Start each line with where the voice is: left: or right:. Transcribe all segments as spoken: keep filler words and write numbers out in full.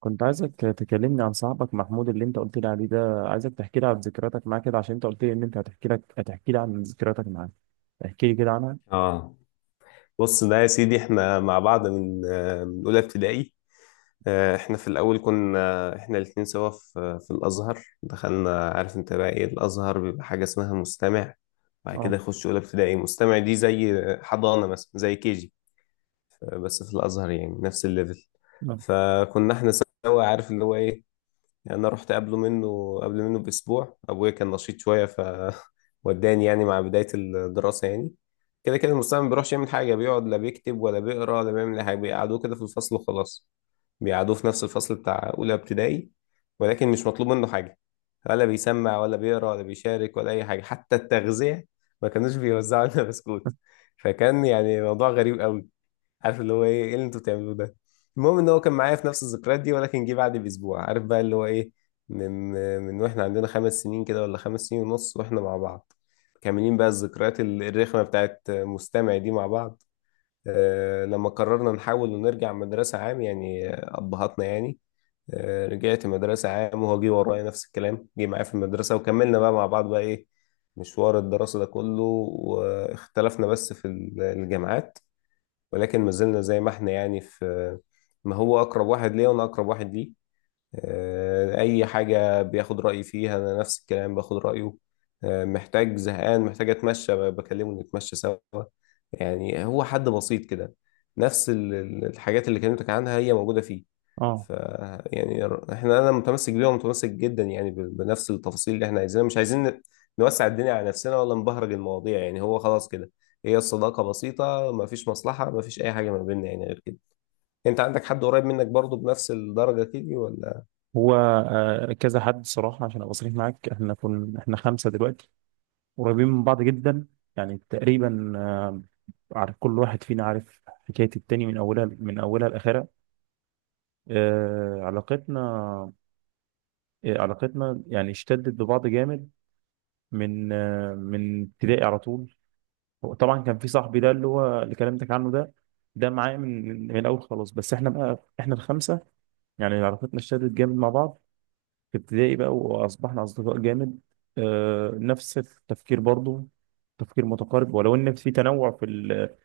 right: كنت عايزك تكلمني عن صاحبك محمود اللي انت قلت لي عليه ده، عايزك تحكي لي عن ذكرياتك معاه كده، عشان انت قلت لي ان انت هتحكي لك هتحكي لي عن ذكرياتك معاه. احكي لي كده عنها.
left: اه، بص ده يا سيدي. احنا مع بعض من آه، من اولى ابتدائي. آه، احنا في الاول كنا احنا الاتنين سوا في في الازهر. دخلنا، عارف انت بقى ايه الازهر، بيبقى حاجه اسمها مستمع. بعد كده
right: اه،
left: يخش اولى ابتدائي، مستمع دي زي حضانه مثلا، زي كيجي، بس في الازهر يعني نفس الليفل.
right: اه،
left: فكنا احنا سوا، عارف اللي هو ايه. يعني انا رحت قبله منه قبل منه باسبوع. ابويا كان نشيط شويه، ف وداني يعني مع بدايه الدراسه يعني. كده كده المستوى ما بيروحش يعمل حاجه. بيقعد، لا بيكتب ولا بيقرا ولا بيعمل اي حاجه. بيقعدوه كده في الفصل وخلاص. بيقعدوه في نفس الفصل بتاع اولى ابتدائي، ولكن مش مطلوب منه حاجه، ولا بيسمع ولا بيقرا ولا بيشارك ولا اي حاجه. حتى التغذيه ما كانوش بيوزعوا لنا بسكوت. فكان يعني موضوع غريب قوي، عارف اللي هو ايه، ايه اللي انتوا بتعملوه ده. المهم ان هو كان معايا في نفس الذكريات دي، ولكن جه بعد باسبوع. عارف بقى اللي هو ايه، من من واحنا عندنا خمس سنين كده، ولا خمس سنين ونص، واحنا مع بعض. كاملين بقى الذكريات ال- الرخمه بتاعت مستمع دي مع بعض. آه لما قررنا نحاول ونرجع مدرسه عام يعني، آه، ابهاتنا يعني. آه رجعت مدرسه عام، وهو جه ورايا نفس الكلام. جه معايا في المدرسه، وكملنا بقى مع بعض بقى ايه، مشوار الدراسه ده كله. واختلفنا بس في ال- الجامعات، ولكن ما زلنا زي ما احنا يعني. في، ما هو أقرب واحد ليا، وأنا أقرب واحد ليه. آه، أي حاجة بياخد رأيي فيها، أنا نفس الكلام باخد رأيه. آه، محتاج، زهقان، محتاج أتمشى، ب- بكلمه نتمشى سوا. يعني هو حد بسيط كده. نفس ال- ال- الحاجات اللي كلمتك عنها هي موجودة فيه.
right: اه.
left: ف يعني ر- احنا انا متمسك بيها، ومتمسك جدا يعني ب- بنفس التفاصيل اللي احنا عايزينها. مش عايزين ن- نوسع الدنيا على نفسنا، ولا نبهرج المواضيع. يعني هو خلاص كده، هي الصداقة بسيطة، ما فيش مصلحة، ما فيش اي حاجة ما بيننا يعني غير كده. انت عندك حد قريب منك برضو بنفس الدرجة كده ولا؟
right: هو آه، كذا حد صراحة، عشان ابقى صريح معاك، احنا كنا احنا خمسة دلوقتي، قريبين من بعض جدا، يعني تقريبا، آه، عارف كل واحد فينا عارف حكاية التاني من اولها من اولها لاخرها. آه، علاقتنا آه، علاقتنا يعني اشتدت ببعض جامد من آه، من ابتدائي على طول. هو طبعا كان في صاحبي ده اللي هو اللي كلمتك عنه ده، ده معايا من من الاول خلاص. بس احنا بقى احنا الخمسه، يعني علاقتنا اشتدت جامد مع بعض في ابتدائي بقى، واصبحنا اصدقاء جامد. آه نفس التفكير برضو، تفكير متقارب، ولو ان في تنوع في ال-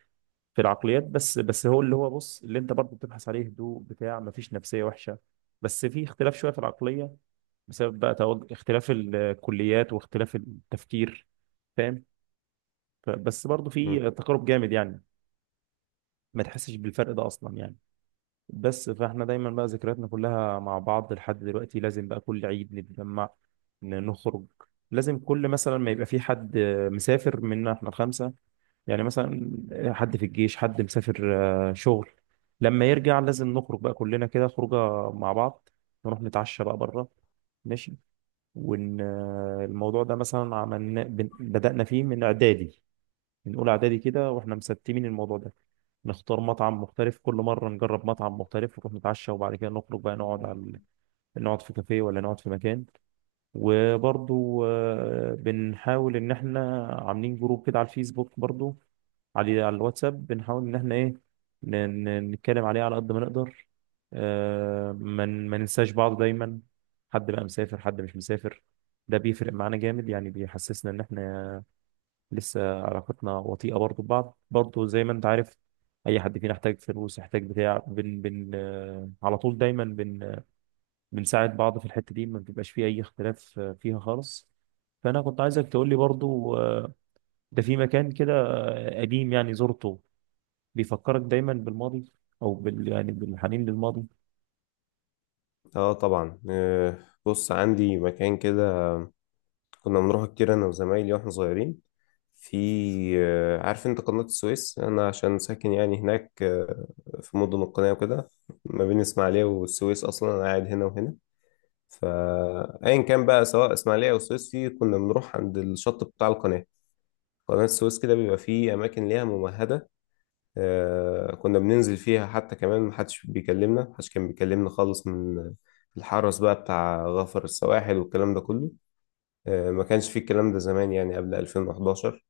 right: في العقليات، بس بس هو اللي هو، بص، اللي انت برضو بتبحث عليه، هدوء بتاع، مفيش نفسيه وحشه، بس في اختلاف شويه في العقليه بسبب بقى توج... اختلاف الكليات واختلاف التفكير، فاهم. ف- بس برضو
left: مم.
right: في تقارب جامد يعني، ما تحسش بالفرق ده اصلا يعني. بس فاحنا دايما بقى ذكرياتنا كلها مع بعض لحد دلوقتي، لازم بقى كل عيد نتجمع، ن- نخرج. لازم كل مثلا ما يبقى في حد مسافر منا احنا الخمسه، يعني مثلا، حد في الجيش، حد مسافر، آه، شغل، لما يرجع لازم نخرج بقى كلنا كده خروجه مع بعض، نروح نتعشى بقى بره، ماشي. وان آه، الموضوع ده مثلا عملنا بن- بدأنا فيه من اعدادي، من اولى اعدادي كده واحنا مستمين الموضوع ده، نختار مطعم مختلف كل مره، نجرب مطعم مختلف ونروح نتعشى، وبعد كده نخرج بقى نقعد على ال- نقعد في كافيه ولا نقعد في مكان. وبرضو آه، بنحاول ان احنا عاملين جروب كده على الفيسبوك برضو، على على الواتساب، بنحاول ان احنا ايه، ن- ن- نتكلم عليه على قد ما نقدر، آه، ما ن- ما ننساش بعض دايما. حد بقى مسافر، حد مش مسافر، ده بيفرق معانا جامد، يعني بيحسسنا ان احنا لسه علاقتنا وطيئة برضو ببعض برضو، زي ما انت عارف. اي حد فينا احتاج فلوس، احتاج بتاع، بن بن آه، على طول دايما، بن آه، بنساعد بعض في الحتة دي، ما بيبقاش فيه اي اختلاف آه، فيها خالص. فانا كنت عايزك تقول لي برضو آه، ده في مكان كده آه، قديم يعني زرته، بيفكرك دايما بالماضي، او بال يعني بالحنين للماضي؟
left: اه، طبعا. آه، بص، عندي مكان كده كنا بنروح كتير انا وزمايلي واحنا صغيرين في، آه، عارف انت قناة السويس، انا عشان ساكن يعني هناك. آه، في مدن القناة وكده، ما بين اسماعيلية والسويس. اصلا انا قاعد هنا وهنا. فايا كان بقى، سواء اسماعيلية او السويس، في كنا بنروح عند الشط بتاع القناة. قناة السويس كده بيبقى فيه اماكن ليها ممهدة. آه، كنا بننزل فيها، حتى كمان محدش بيكلمنا، محدش كان بيكلمنا خالص من الحرس بقى بتاع غفر السواحل والكلام ده كله. آه، ما كانش فيه الكلام ده زمان، يعني قبل ألفين وحداشر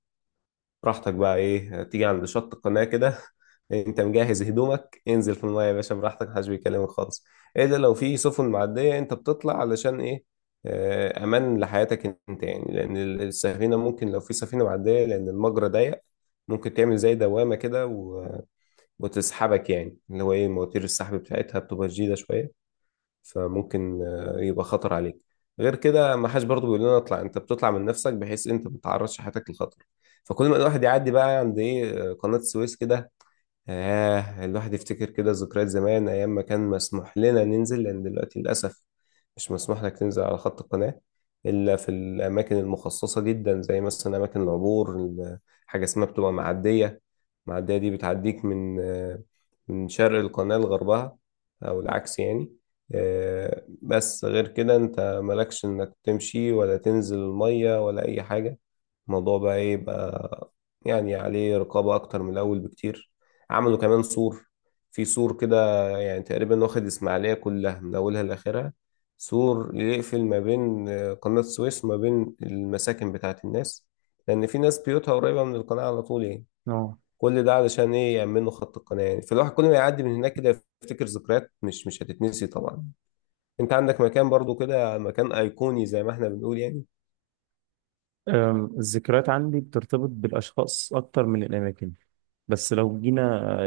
left: براحتك بقى ايه. تيجي عند شط القناة كده انت مجهز هدومك، انزل في المايه يا باشا براحتك، محدش بيكلمك خالص. ايه ده؟ لو في سفن معدية انت بتطلع، علشان ايه؟ آه، امان لحياتك انت، يعني لان السفينة ممكن، لو في سفينة معدية، لان المجرى ضيق، ممكن تعمل زي دوامة كده و- وتسحبك، يعني اللي هو ايه، مواتير السحب بتاعتها بتبقى شديدة شوية. فممكن آه، يبقى خطر عليك. غير كده، ما حدش برضه بيقول لنا اطلع، انت بتطلع من نفسك بحيث انت ما تعرضش حياتك للخطر. فكل ما الواحد يعدي بقى عند ايه، آه، قناة السويس كده، آه الواحد يفتكر كده ذكريات زمان، أيام ما كان مسموح لنا ننزل. لأن دلوقتي للأسف مش مسموح لك تنزل على خط القناة، إلا في الأماكن المخصصة جدا، زي مثلا أماكن العبور. ال- حاجة اسمها بتبقى معدية. المعدية دي بتعديك من آه، من شرق القناة لغربها، أو العكس يعني. آه، بس غير كده أنت مالكش إنك تمشي، ولا تنزل المية، ولا أي حاجة. الموضوع بقى ايه بقى، يعني عليه رقابة أكتر من الأول بكتير. عملوا كمان سور، في سور كده يعني تقريبا واخد إسماعيلية كلها من أولها لآخرها، سور يقفل ما بين آه، قناة السويس وما بين المساكن بتاعة الناس، لأن في ناس بيوتها قريبة من القناة على طول يعني.
right: اه.
left: كل ده علشان إيه، يأمنوا خط القناة يعني. فالواحد كل ما يعدي من هناك كده يفتكر ذكريات مش مش هتتنسي طبعا. أنت عندك مكان برضو كده، مكان أيقوني زي ما إحنا بنقول يعني؟
right: أم، الذكريات عندي بترتبط بالاشخاص اكتر من الاماكن، بس لو جينا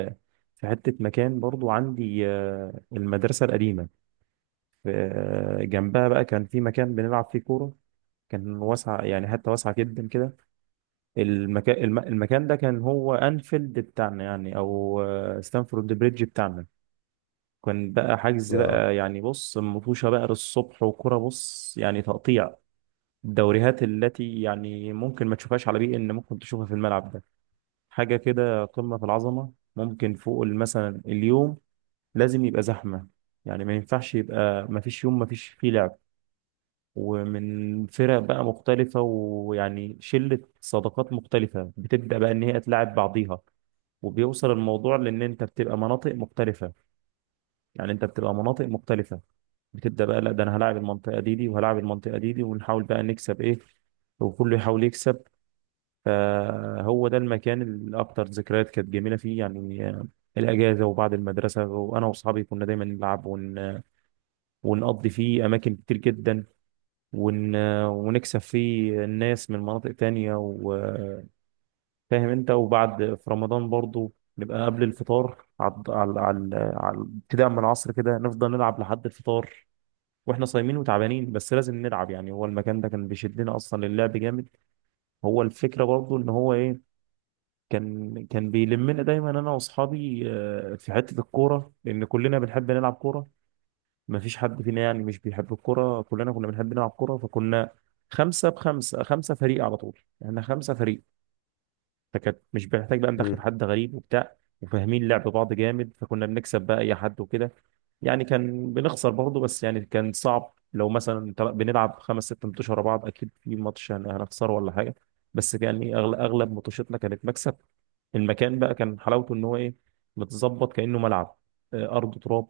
right: آه، في حتة مكان برضو عندي آه، المدرسة القديمة، في- آه، جنبها بقى كان في مكان بنلعب فيه كورة، كان واسع يعني، حتة واسعة جدا كده. المكان المكان ده كان هو أنفيلد بتاعنا يعني، أو آه، ستانفورد بريدج بتاعنا. كان بقى حجز
left: آه.
right: بقى يعني، بص، مطوشة بقى للصبح وكرة، بص، يعني تقطيع الدوريات التي يعني ممكن ما تشوفهاش على بيئة، إن ممكن تشوفها في الملعب ده، حاجة كده قمة في العظمة. ممكن فوق مثلا اليوم لازم يبقى زحمة، يعني ما ينفعش يبقى، ما فيش يوم ما فيش فيه لعب. ومن فرق بقى مختلفة، ويعني شلة صداقات مختلفة بتبدأ بقى إن هي تلاعب بعضيها، وبيوصل الموضوع لان انت بتبقى مناطق مختلفه، يعني انت بتبقى مناطق مختلفه، بتبدا بقى لا ده انا هلاعب المنطقه دي دي، وهلاعب المنطقه دي دي، ونحاول بقى نكسب ايه، وكله يحاول يكسب. فهو ده المكان اللي اكتر ذكريات كانت جميله فيه يعني، آه، الاجازه وبعد المدرسه، وانا واصحابي كنا دايما نلعب ونقضي فيه أماكن كتير جدا، ون... ونكسب فيه الناس من مناطق تانية، وفاهم أنت. وبعد في رمضان برضو نبقى قبل الفطار، على على على على ابتداء من العصر كده نفضل نلعب لحد الفطار، واحنا صايمين وتعبانين، بس لازم نلعب يعني، هو المكان ده كان بيشدنا اصلا للعب جامد. هو الفكره برضو ان هو ايه، كان كان بيلمنا دايما انا واصحابي آه، في حته الكوره لان كلنا بنحب نلعب كوره، ما فيش حد فينا يعني مش بيحب الكرة، كلنا كنا بنحب نلعب كرة، فكنا خمسة بخمسة، خمسة فريق على طول، احنا خمسة فريق. فكانت مش بنحتاج بقى ندخل حد غريب وبتاع، وفاهمين لعب بعض جامد، فكنا بنكسب بقى اي حد وكده، يعني كان بنخسر برضه بس يعني كان صعب، لو مثلا تل- بنلعب خمس ست ماتشات ورا بعض اكيد في ماتش هن- هنخسره ولا حاجه، بس يعني اغلب اغلب ماتشاتنا كانت مكسب. المكان بقى كان حلاوته ان هو ايه، متظبط كانه ملعب، آه، ارض تراب،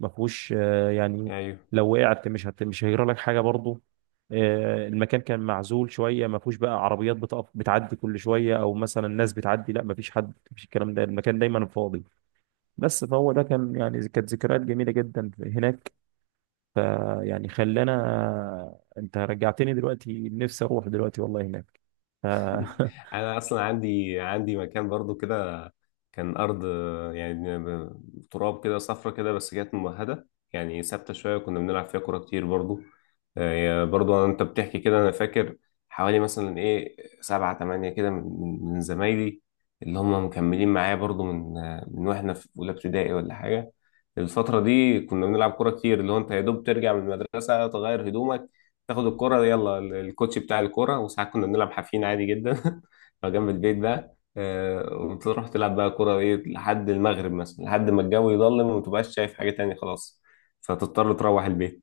right: ما فيهوش آه، يعني،
left: أمم.
right: لو وقعت مش هت... مش هيجرى لك حاجه برضه. آه، المكان كان معزول شويه، ما فيهوش بقى عربيات بتقف بتعدي كل شويه، او مثلا ناس بتعدي، لا ما فيش حد، ما فيش الكلام ده، المكان دايما فاضي. بس فهو ده كان يعني كانت ذكريات جميله جدا هناك، فيعني خلانا، انت رجعتني دلوقتي نفسي اروح دلوقتي والله هناك. ف...
left: انا اصلا عندي عندي مكان برضو كده. كان ارض، آه، يعني ب- تراب كده، صفرة كده، بس كانت ممهدة، يعني ثابتة شوية. كنا بنلعب فيها كورة كتير برضو. آه، برضو انت بتحكي كده، انا فاكر حوالي مثلا ايه، سبعة تمانية كده من من من زمايلي، اللي هم مكملين معايا برضو من آه، من واحنا في اولى ابتدائي ولا حاجة. الفترة دي كنا بنلعب كورة كتير، اللي هو انت يا دوب ترجع من المدرسة، تغير هدومك، تاخد الكورة، يلا ال- الكوتش بتاع الكورة. وساعات كنا بنلعب حافين عادي جدا لو جنب البيت بقى. آه، وتروح تلعب بقى كورة ايه، لحد المغرب مثلا، لحد ما الجو يظلم ومتبقاش شايف حاجة تانية خلاص، فتضطر تروح البيت.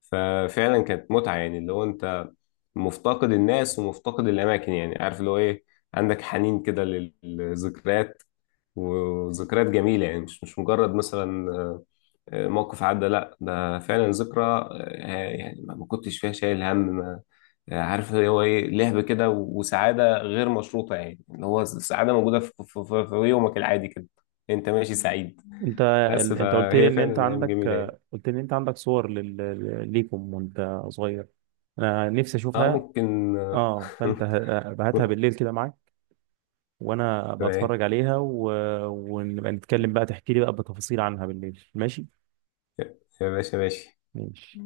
left: ففعلا كانت متعة، يعني اللي هو انت مفتقد الناس، ومفتقد الاماكن، يعني عارف اللي هو ايه، عندك حنين كده للذكريات. وذكريات جميلة، يعني مش مش مجرد مثلا آه، آه، موقف عدى، لا ده فعلا ذكرى. آه، يعني ما ما كنتش فيها شايل هم. ما آه، عارف اللي هو ايه، لهب كده، وسعادة غير مشروطة، يعني اللي هو السعادة موجودة في في- في- في يومك العادي كده، انت ماشي سعيد.
right: انت
left: بس
right: انت قلت لي
left: فهي
right: ان انت
left: فعلا ايام
right: عندك
left: جميلة يعني.
right: قلت لي ان انت عندك، صور لل... ليكم وانت صغير، انا نفسي
left: اه،
right: اشوفها.
left: ممكن
right: اه، فانت ه- هاتها
left: آه،
right: بالليل كده معاك، وانا
left: تمام.
right: بتفرج عليها و... ونبقى نتكلم بقى تحكي لي بقى بتفاصيل عنها بالليل، ماشي.
left: يا يا باشا ماشي.
right: ماشي.